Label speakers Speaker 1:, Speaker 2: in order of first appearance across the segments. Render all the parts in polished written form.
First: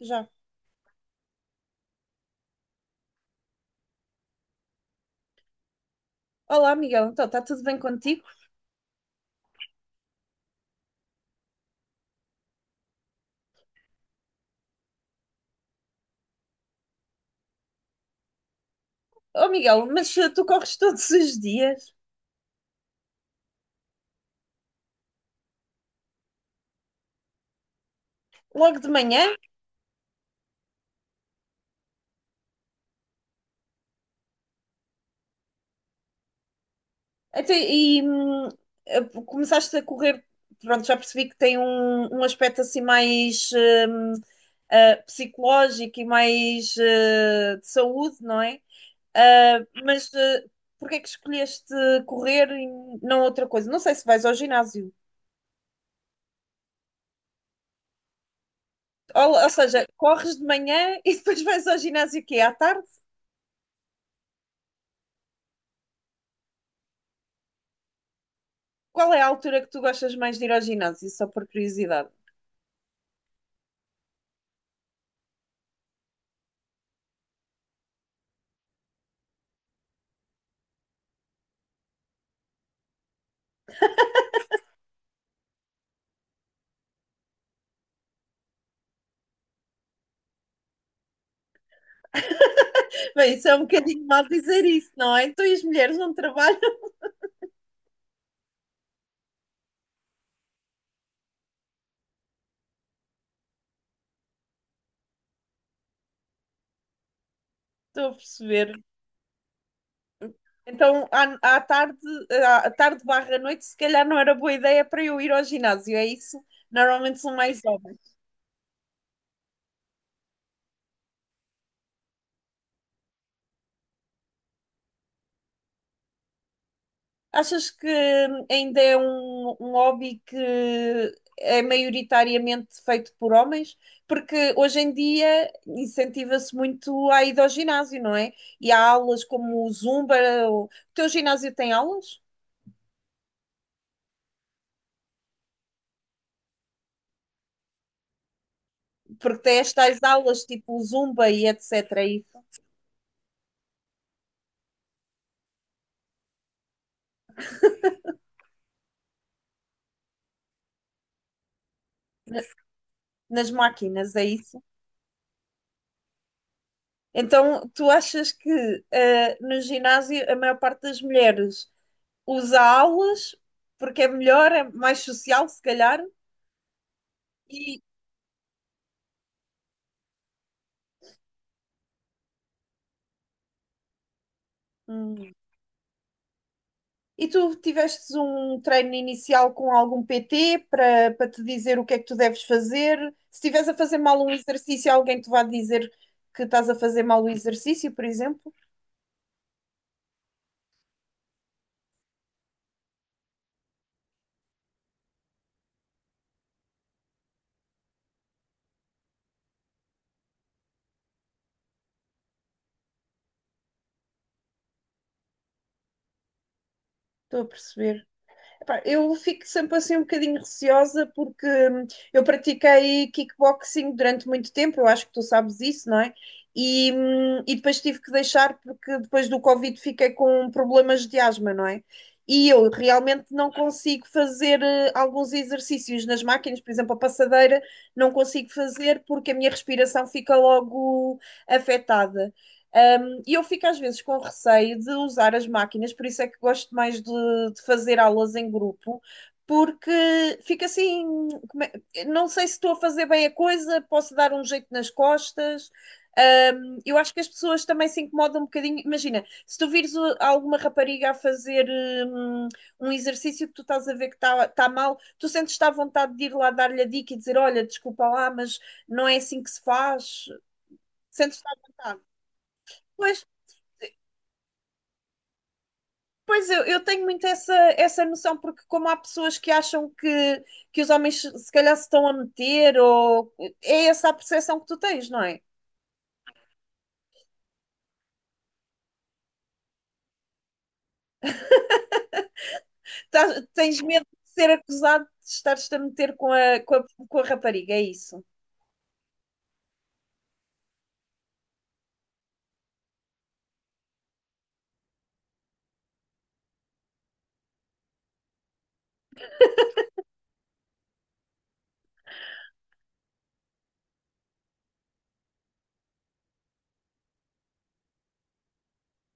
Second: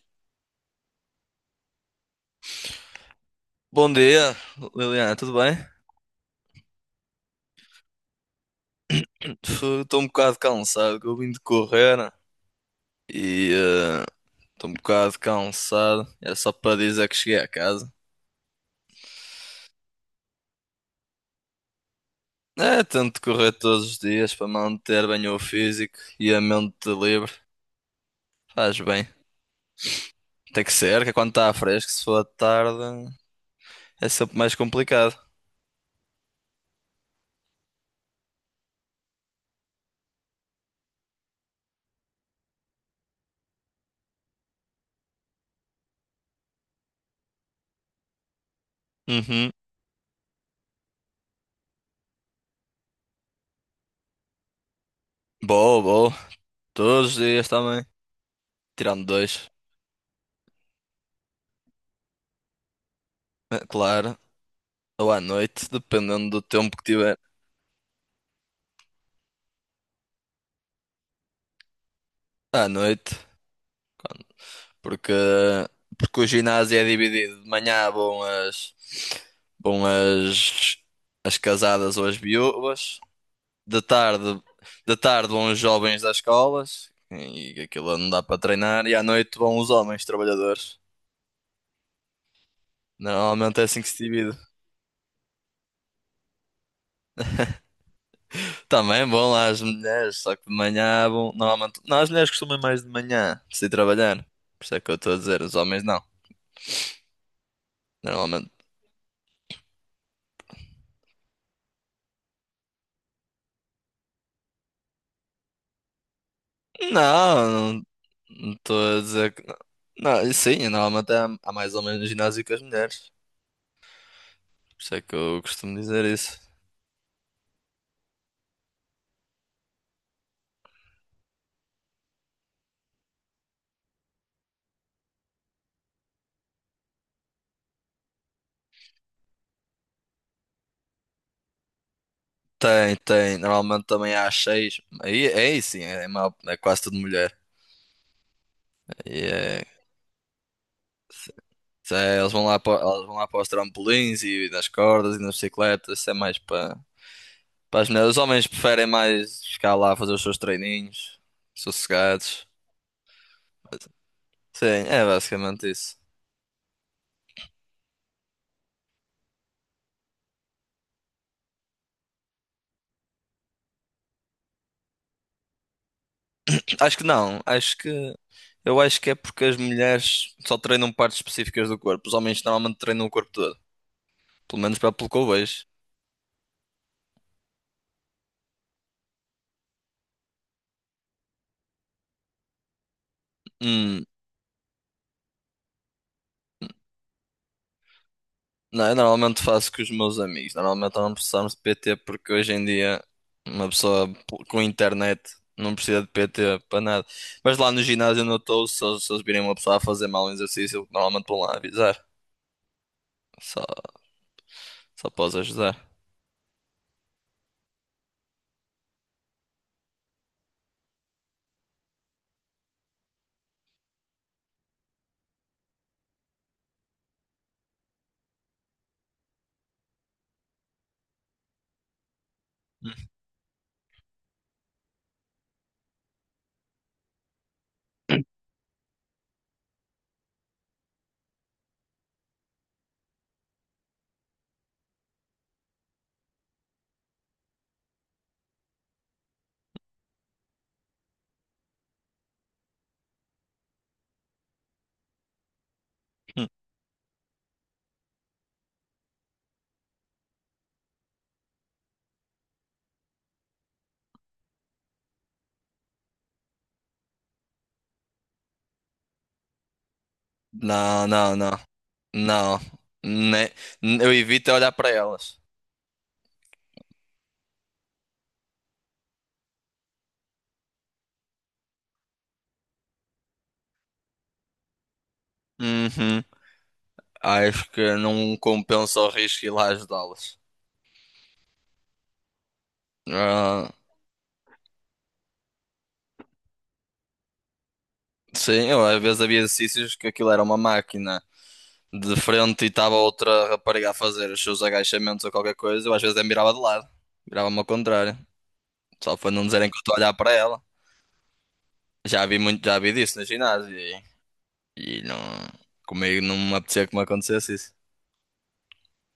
Speaker 1: Já.
Speaker 2: Bom dia, Liliana, tudo bem?
Speaker 1: Olá, Miguel. Então, está tudo bem contigo?
Speaker 2: Estou um bocado cansado, que eu vim de correr, né? E estou um bocado cansado. É só para dizer que cheguei a casa.
Speaker 1: Oh, Miguel, mas tu corres todos os dias?
Speaker 2: É, tento correr todos os dias para manter bem o físico e a mente livre.
Speaker 1: Logo
Speaker 2: Faz
Speaker 1: de
Speaker 2: bem.
Speaker 1: manhã?
Speaker 2: Tem que ser, que é quando está fresco, se for à tarde, é sempre mais complicado.
Speaker 1: Até, e hum, Começaste a correr, pronto, já percebi que tem um aspecto assim mais psicológico e mais de saúde, não é?
Speaker 2: Uhum.
Speaker 1: Ah, mas eh, Porquê é que escolheste correr e não outra coisa? Não sei se vais ao ginásio.
Speaker 2: Boa, boa. Todos os dias também. Tirando
Speaker 1: Ou
Speaker 2: dois.
Speaker 1: seja, corres de manhã e depois vais ao ginásio o quê? À tarde?
Speaker 2: É claro. Ou à noite, dependendo do tempo que tiver.
Speaker 1: Qual é a altura que tu gostas mais de ir ao ginásio? Só por curiosidade.
Speaker 2: À noite. Porque, porque o ginásio é dividido. De manhã vão as casadas ou as viúvas. De tarde, de tarde, vão os jovens das escolas. E aquilo não dá para treinar. E à noite vão os homens trabalhadores.
Speaker 1: Bem, isso é
Speaker 2: Normalmente
Speaker 1: um
Speaker 2: é assim que se
Speaker 1: bocadinho mal
Speaker 2: divide.
Speaker 1: dizer isso, não é? Tu e as mulheres não trabalham.
Speaker 2: Também vão lá as mulheres, só que de manhã vão. Normalmente. Não, as mulheres costumam ir mais de manhã, se ir trabalhar. Por isso é que eu estou a dizer, os homens não.
Speaker 1: Estou a
Speaker 2: Normalmente.
Speaker 1: perceber. Então, à tarde, à tarde barra noite, se calhar não era boa ideia para eu ir ao ginásio, é isso? Normalmente são mais
Speaker 2: Não, não,
Speaker 1: homens.
Speaker 2: não estou a dizer que não. Não, sim, normalmente há mais ou menos ginásio que as mulheres. Por isso é que eu costumo dizer isso.
Speaker 1: Achas que ainda é um hobby que é maioritariamente feito por homens? Porque hoje em dia incentiva-se muito a ida ao ginásio, não é? E há aulas como o Zumba. O teu ginásio tem aulas?
Speaker 2: Tem, tem. Normalmente também há seis. Aí, sim, é quase tudo mulher. E
Speaker 1: Porque tem
Speaker 2: é,
Speaker 1: estas aulas tipo o Zumba e etc., é
Speaker 2: eles vão
Speaker 1: isso?
Speaker 2: lá para, elas vão lá para os trampolins e nas cordas e nas bicicletas. Isso é mais para as mulheres. Os homens preferem mais ficar lá a fazer os seus treininhos,
Speaker 1: Na-
Speaker 2: sossegados.
Speaker 1: Nas máquinas, é isso?
Speaker 2: Sim, é basicamente isso.
Speaker 1: Então, tu achas que no ginásio a maior parte das mulheres usa aulas porque é melhor, é mais social, se calhar?
Speaker 2: Acho que não, acho
Speaker 1: E
Speaker 2: que eu acho que é porque as mulheres só treinam partes específicas do corpo, os homens normalmente treinam o corpo todo, pelo menos para pelo que eu
Speaker 1: hum.
Speaker 2: vejo.
Speaker 1: E tu tivestes um treino inicial com algum PT para te dizer o que é que tu deves fazer? Se estiveres a fazer
Speaker 2: Hum,
Speaker 1: mal um exercício, alguém te vai dizer que estás a fazer mal o exercício, por exemplo?
Speaker 2: não, eu normalmente faço com os meus amigos, normalmente não precisamos de PT porque hoje em dia uma pessoa com internet não precisa de PT para nada. Mas lá no ginásio onde eu estou, se eles virem uma pessoa a fazer mal um exercício, eu normalmente vão lá avisar, só, só posso ajudar.
Speaker 1: Estou a perceber. Epá, eu fico sempre assim um bocadinho receosa porque eu pratiquei kickboxing durante muito tempo, eu acho que tu sabes isso, não é? E depois tive que deixar porque depois do Covid fiquei com problemas de asma, não é? E eu
Speaker 2: Hum.
Speaker 1: realmente não consigo fazer alguns exercícios nas máquinas, por exemplo, a passadeira, não consigo fazer porque a minha respiração fica logo afetada. E eu fico às vezes com receio de usar as máquinas, por isso é que gosto mais de fazer aulas em grupo, porque fica assim, como não sei se estou a fazer bem a coisa, posso dar um jeito nas costas.
Speaker 2: Hum.
Speaker 1: Eu acho que as pessoas também se incomodam um bocadinho. Imagina, se tu vires alguma rapariga a fazer hum, exercício que tu estás a ver que está mal, tu sentes-te à vontade de ir lá dar-lhe a dica e dizer: Olha, desculpa lá, mas não é assim que se faz.
Speaker 2: Não, não,
Speaker 1: Sentes-te à
Speaker 2: não,
Speaker 1: vontade.
Speaker 2: não,
Speaker 1: Pois.
Speaker 2: Ne- eu evito é olhar para elas.
Speaker 1: Pois eu tenho muito essa, essa noção, porque como há pessoas que acham que os homens se calhar se estão a meter, ou é essa a percepção que tu tens, não é?
Speaker 2: Uhum. Acho que não compensa o risco ir lá ajudá-los. Ah,
Speaker 1: Tens medo de ser acusado de estares-te a meter com a, com a, com a rapariga, é isso.
Speaker 2: sim, às vezes havia exercícios que aquilo era uma máquina de frente e estava outra rapariga a fazer os seus agachamentos ou qualquer coisa, eu às vezes me virava de lado, virava-me ao contrário, só para não dizerem que eu estou a olhar para ela. Já vi muito, já vi disso no ginásio e não, comigo não me apetecia que me acontecesse isso.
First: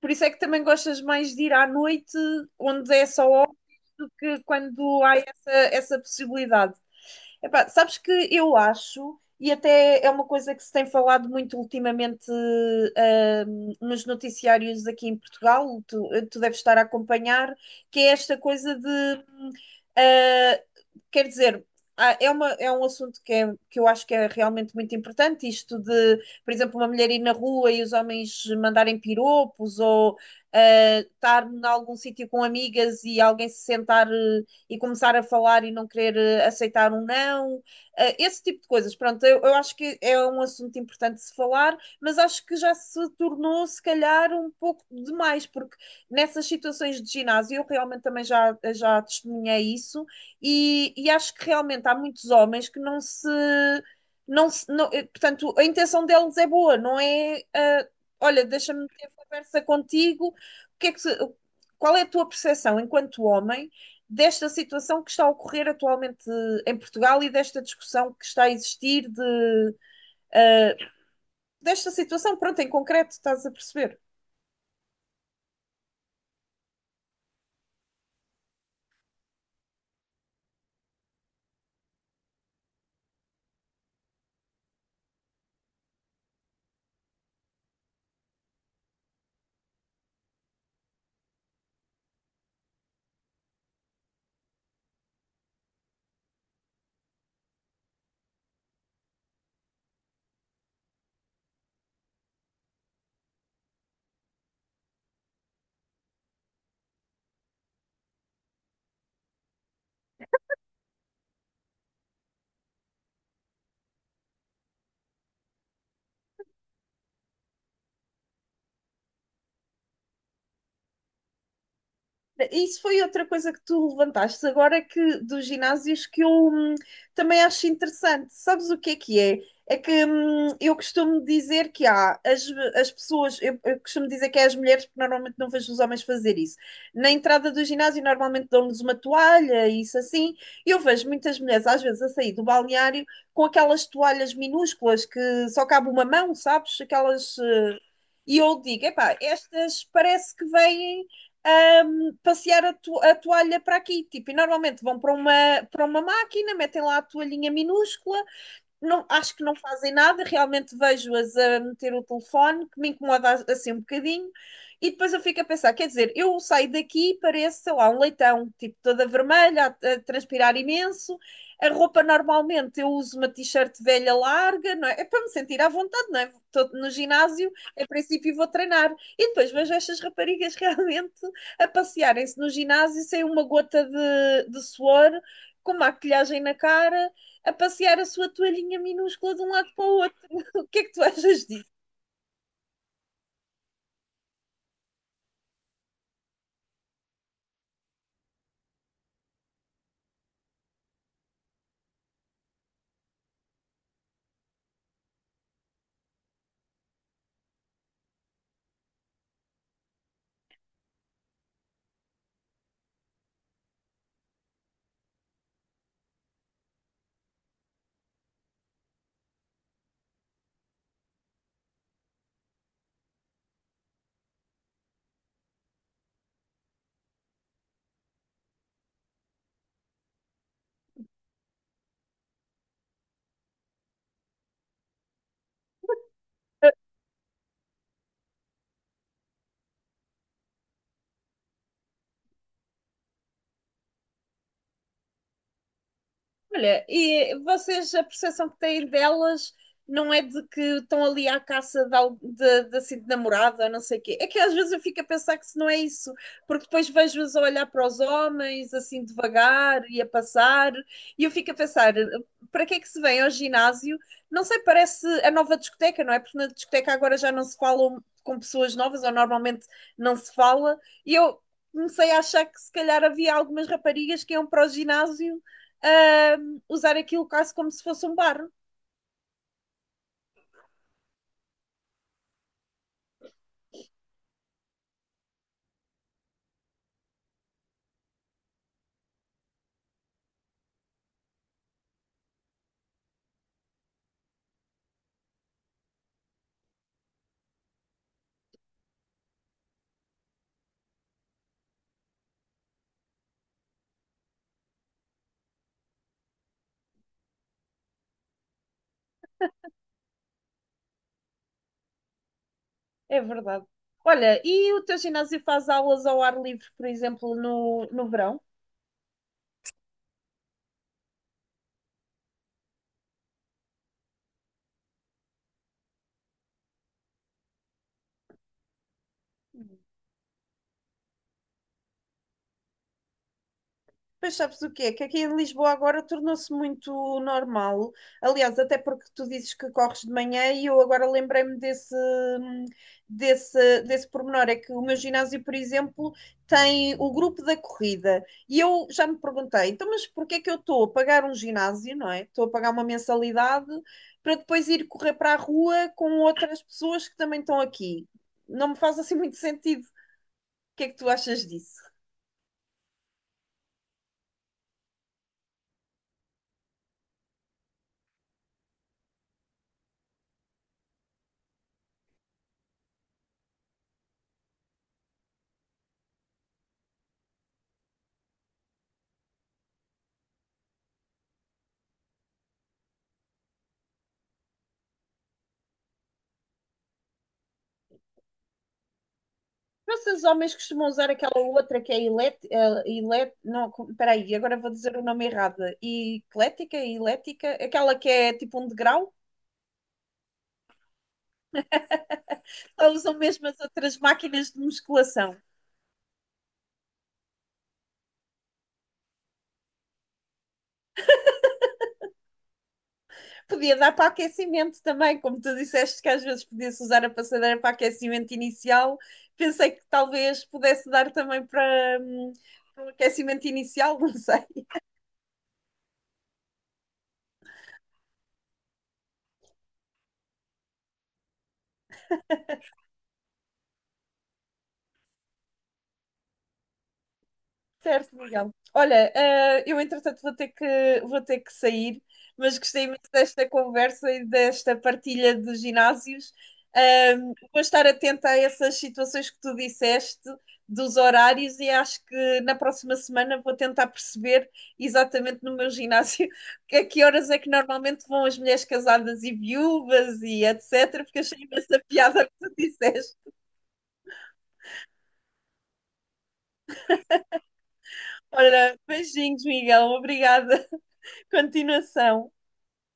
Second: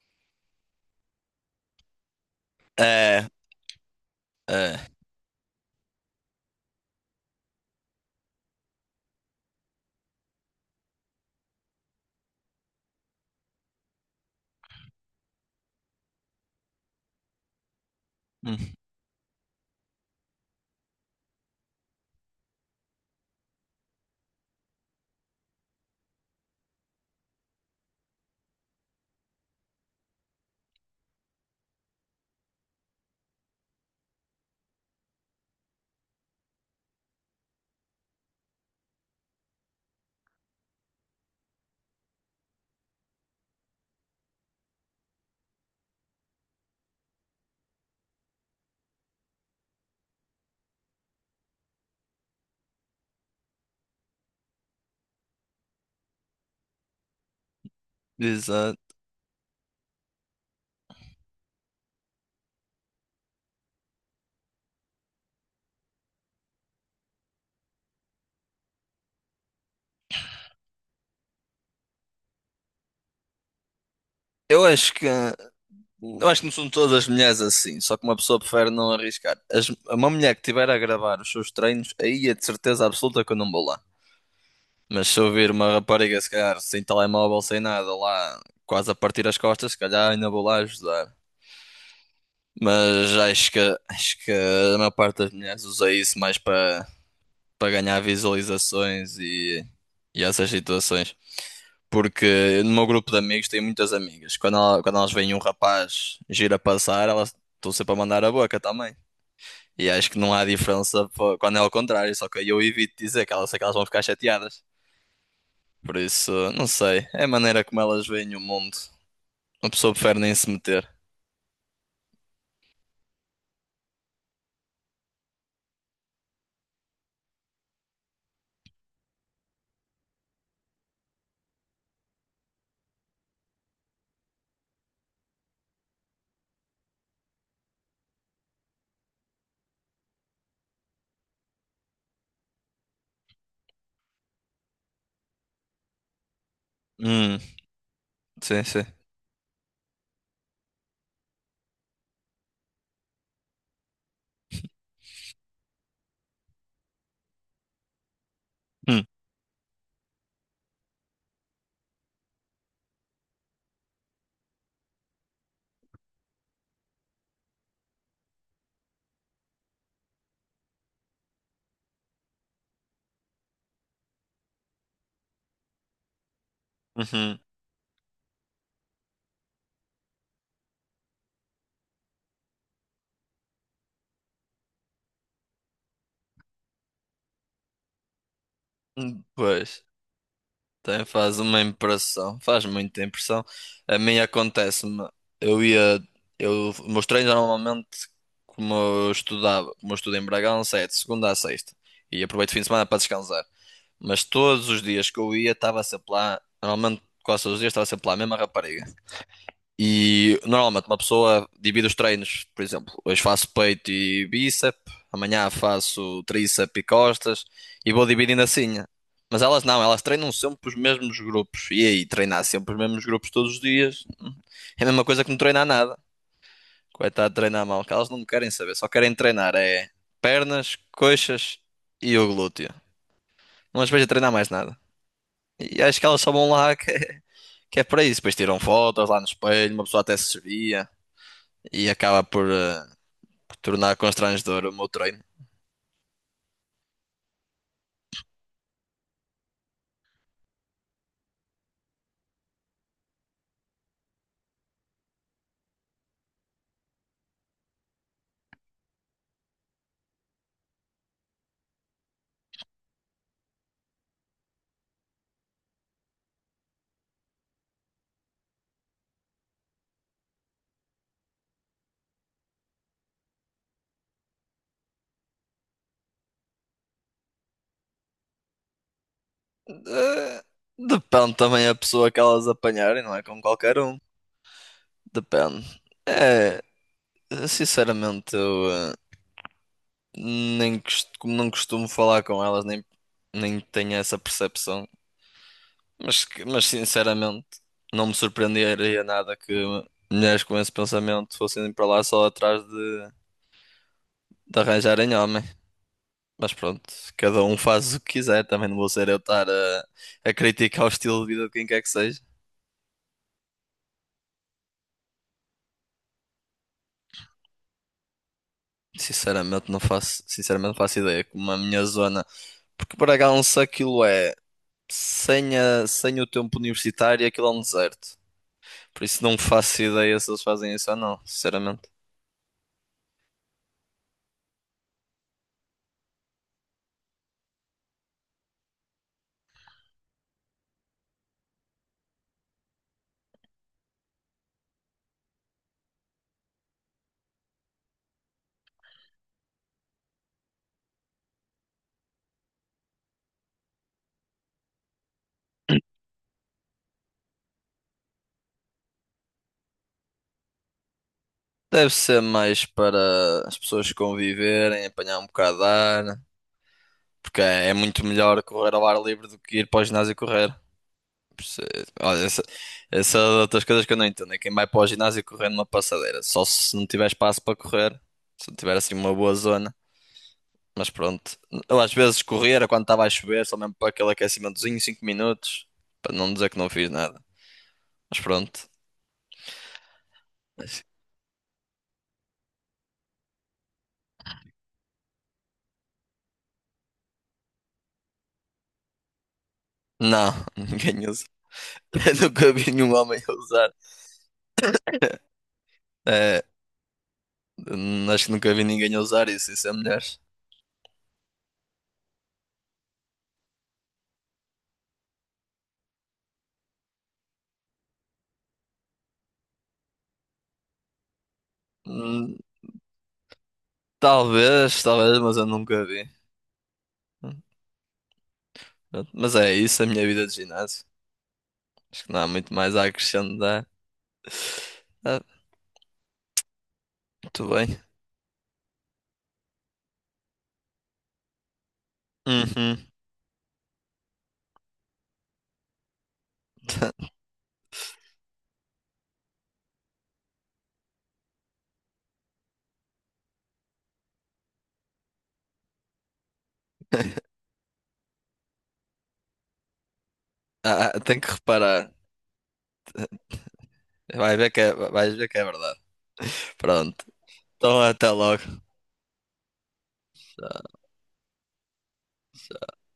Speaker 1: Por isso é que também gostas mais de ir à noite, onde é
Speaker 2: É,
Speaker 1: só homens, do que
Speaker 2: é.
Speaker 1: quando há essa, essa possibilidade. Epá, sabes que eu acho, e até é uma coisa que se tem falado muito ultimamente, nos noticiários aqui em Portugal, tu deves estar a acompanhar, que é esta
Speaker 2: Hum,
Speaker 1: coisa de, ah, Quer dizer, é uma, é um assunto que é, que eu acho que é realmente muito importante, isto de, por exemplo, uma mulher ir na rua e os homens mandarem piropos, ou estar em algum sítio com amigas e alguém se sentar e começar a falar e não querer aceitar um não, esse tipo de coisas. Pronto, eu acho que é um assunto importante de se falar, mas acho que já se tornou, se calhar, um pouco demais, porque nessas situações de ginásio eu realmente também já testemunhei isso e acho que realmente há muitos homens que não se. Não, se- não, eh, Portanto, a intenção deles é boa, não é. Olha,
Speaker 2: exato.
Speaker 1: deixa-me ter conversa contigo. O que é que se- Qual é a tua percepção enquanto homem desta situação que está a ocorrer atualmente em Portugal e desta discussão que está a existir de, uh, desta situação, pronto, em concreto, estás a perceber?
Speaker 2: Eu acho que. Eu acho que não são todas as mulheres assim, só que uma pessoa prefere não arriscar. Uma mulher que estiver a gravar os seus treinos, aí é de certeza absoluta que eu não vou lá. Mas se eu vir uma rapariga, se calhar, sem telemóvel, sem nada, lá quase a partir as costas, se calhar ainda vou lá ajudar. Mas acho que a maior parte das mulheres usa isso mais para ganhar visualizações e essas situações. Porque no meu grupo de amigos tenho muitas amigas. Quando elas veem um rapaz gira passar, elas estão sempre a mandar a boca também. E acho que não há diferença quando é ao contrário, só que eu evito sei que elas vão ficar chateadas. Por isso, não sei. É a maneira como elas veem o mundo. Uma pessoa prefere nem se meter.
Speaker 1: Isso foi outra coisa que tu levantaste agora é que dos ginásios que eu também acho interessante. Sabes o que é que é? É que eu costumo dizer que há as pessoas, eu costumo dizer que é as mulheres, porque normalmente não vejo os homens fazer isso. Na entrada do ginásio, normalmente dão-nos uma toalha, isso assim. Eu vejo muitas mulheres, às vezes, a sair do balneário com aquelas toalhas minúsculas que só cabe uma mão, sabes? Aquelas.
Speaker 2: Hum,
Speaker 1: E eu
Speaker 2: sim, sim.
Speaker 1: digo, epá, estas parece que vêm passear a toalha para aqui. Tipo, e normalmente vão para para uma máquina, metem lá a toalhinha minúscula. Não,
Speaker 2: Hum,
Speaker 1: acho que não fazem nada, realmente vejo-as a meter o telefone, que me incomoda assim um bocadinho, e depois eu fico a pensar, quer dizer, eu saio daqui e pareço, sei lá, um leitão, tipo, toda vermelha, a transpirar imenso, a roupa normalmente eu uso uma t-shirt velha larga, não é? É para me sentir à vontade, não é? Estou no
Speaker 2: uhum,
Speaker 1: ginásio, a princípio vou treinar, e depois vejo estas raparigas realmente a passearem-se no ginásio sem uma gota de suor, com maquilhagem na cara, a passear a sua toalhinha minúscula de um lado
Speaker 2: pois.
Speaker 1: para o outro. O que é que tu
Speaker 2: Tem, faz
Speaker 1: achas
Speaker 2: uma
Speaker 1: disso?
Speaker 2: impressão, faz muita impressão. A mim acontece-me, eu ia, os meus treinos normalmente, como eu estudo em Bragança, é de segunda a sexta, e aproveito o fim de semana para descansar. Mas todos os dias que eu ia, estava sempre lá, normalmente quase todos os dias estava sempre lá, a mesma rapariga. E normalmente uma pessoa divide os treinos, por exemplo, hoje faço peito e bíceps, amanhã faço tríceps e costas e vou dividindo assim. Mas elas não, elas treinam sempre os mesmos grupos. E aí, treinar sempre os mesmos grupos todos os dias é a mesma coisa que não treinar nada. Coitado de treinar mal, que elas não querem saber, só querem treinar é pernas, coxas e o glúteo. Não as vejo a treinar mais nada. E acho que elas só vão lá que é para isso. Depois tiram fotos lá no espelho, uma pessoa até se servia. E acaba por tornar constrangedor o meu treino.
Speaker 1: Olha, e vocês, a percepção que têm delas não é de que estão ali à caça de assim, de namorada, não sei o quê. É que às vezes eu fico a pensar que se não é isso, porque depois vejo-as a olhar para os homens, assim, devagar e a passar, e eu fico a pensar, para que é que se vem ao ginásio? Não sei, parece a nova discoteca, não é? Porque na discoteca agora já não se falam com pessoas novas, ou normalmente não se fala, e eu comecei a achar que se calhar havia algumas raparigas que iam para o ginásio ah, usar aquilo quase como se fosse um bar.
Speaker 2: Eh, depende também a pessoa que elas apanharem, não é com qualquer um. Depende. É, sinceramente, nem cost- como não costumo falar com elas, nem tenho essa percepção. Mas sinceramente, não me surpreenderia nada que mulheres com esse pensamento fossem para lá só atrás de arranjarem homem. Mas pronto, cada um faz o que quiser, também não vou ser eu estar a criticar o estilo de vida de quem quer que seja.
Speaker 1: É verdade. Olha, e o teu ginásio faz aulas ao ar livre, por exemplo, no verão?
Speaker 2: Sinceramente não faço ideia como a minha zona, porque Bragança aquilo é sem o tempo universitário, aquilo é um deserto. Por isso não faço ideia se eles fazem isso ou não, sinceramente.
Speaker 1: Pois sabes o quê? Que aqui em Lisboa agora tornou-se muito normal. Aliás, até porque tu dizes que corres de manhã e eu agora lembrei-me desse pormenor. É que o meu ginásio, por exemplo, tem o grupo da corrida. E eu já me perguntei, então, mas porquê é que eu estou a pagar um ginásio, não é? Estou a pagar uma mensalidade para depois ir correr para a rua com outras pessoas que também estão aqui. Não me faz assim muito sentido. O que é que tu achas disso?
Speaker 2: Deve ser mais para as pessoas conviverem, apanhar um bocado de ar, porque é muito melhor correr ao ar livre do que ir para o ginásio correr. Perce- Olha, essa é outras coisas que eu não entendo. É quem vai para o ginásio correr numa passadeira. Só se não tiver espaço para correr. Se não tiver assim uma boa zona. Mas pronto. Eu às vezes corria quando estava a chover, só mesmo para aquele aquecimentozinho, 5 minutos. Para não dizer que não fiz nada. Mas pronto.
Speaker 1: Vocês homens
Speaker 2: Mas-
Speaker 1: costumam usar aquela outra que é elet, eh, elet, não, co- peraí, agora vou dizer o nome errado. E Eclética, elética, aquela que é tipo um degrau.
Speaker 2: Não, ninguém usa. Nunca vi nenhum
Speaker 1: Ou usam
Speaker 2: homem a
Speaker 1: mesmo as
Speaker 2: usar.
Speaker 1: outras máquinas de musculação.
Speaker 2: É, acho que nunca vi ninguém a usar isso. Isso é mulheres.
Speaker 1: Podia dar para aquecimento também, como tu disseste que às vezes podia-se usar a passadeira para aquecimento inicial. Pensei que talvez pudesse dar também para,
Speaker 2: Hum,
Speaker 1: para o aquecimento inicial, não sei.
Speaker 2: Talvez, talvez, mas eu nunca vi. Hum, pronto. Mas é isso, a minha vida de ginásio. Acho que não há muito mais a acrescentar. Ah, muito bem.
Speaker 1: Certo, Miguel. Olha, eu entretanto vou ter que sair, mas
Speaker 2: Uhum.
Speaker 1: gostei muito desta conversa e desta partilha dos ginásios. Vou estar atenta a essas situações que tu disseste, dos horários, e acho que na próxima semana vou tentar perceber exatamente no meu ginásio a que horas é que normalmente vão as mulheres casadas e viúvas e
Speaker 2: Ah, ah,
Speaker 1: etc., porque
Speaker 2: tenho que
Speaker 1: achei imensa
Speaker 2: reparar.
Speaker 1: piada que tu disseste.
Speaker 2: Vais ver que é verdade. Pronto. Então até logo.
Speaker 1: Ora, beijinhos, Miguel. Obrigada. Continuação.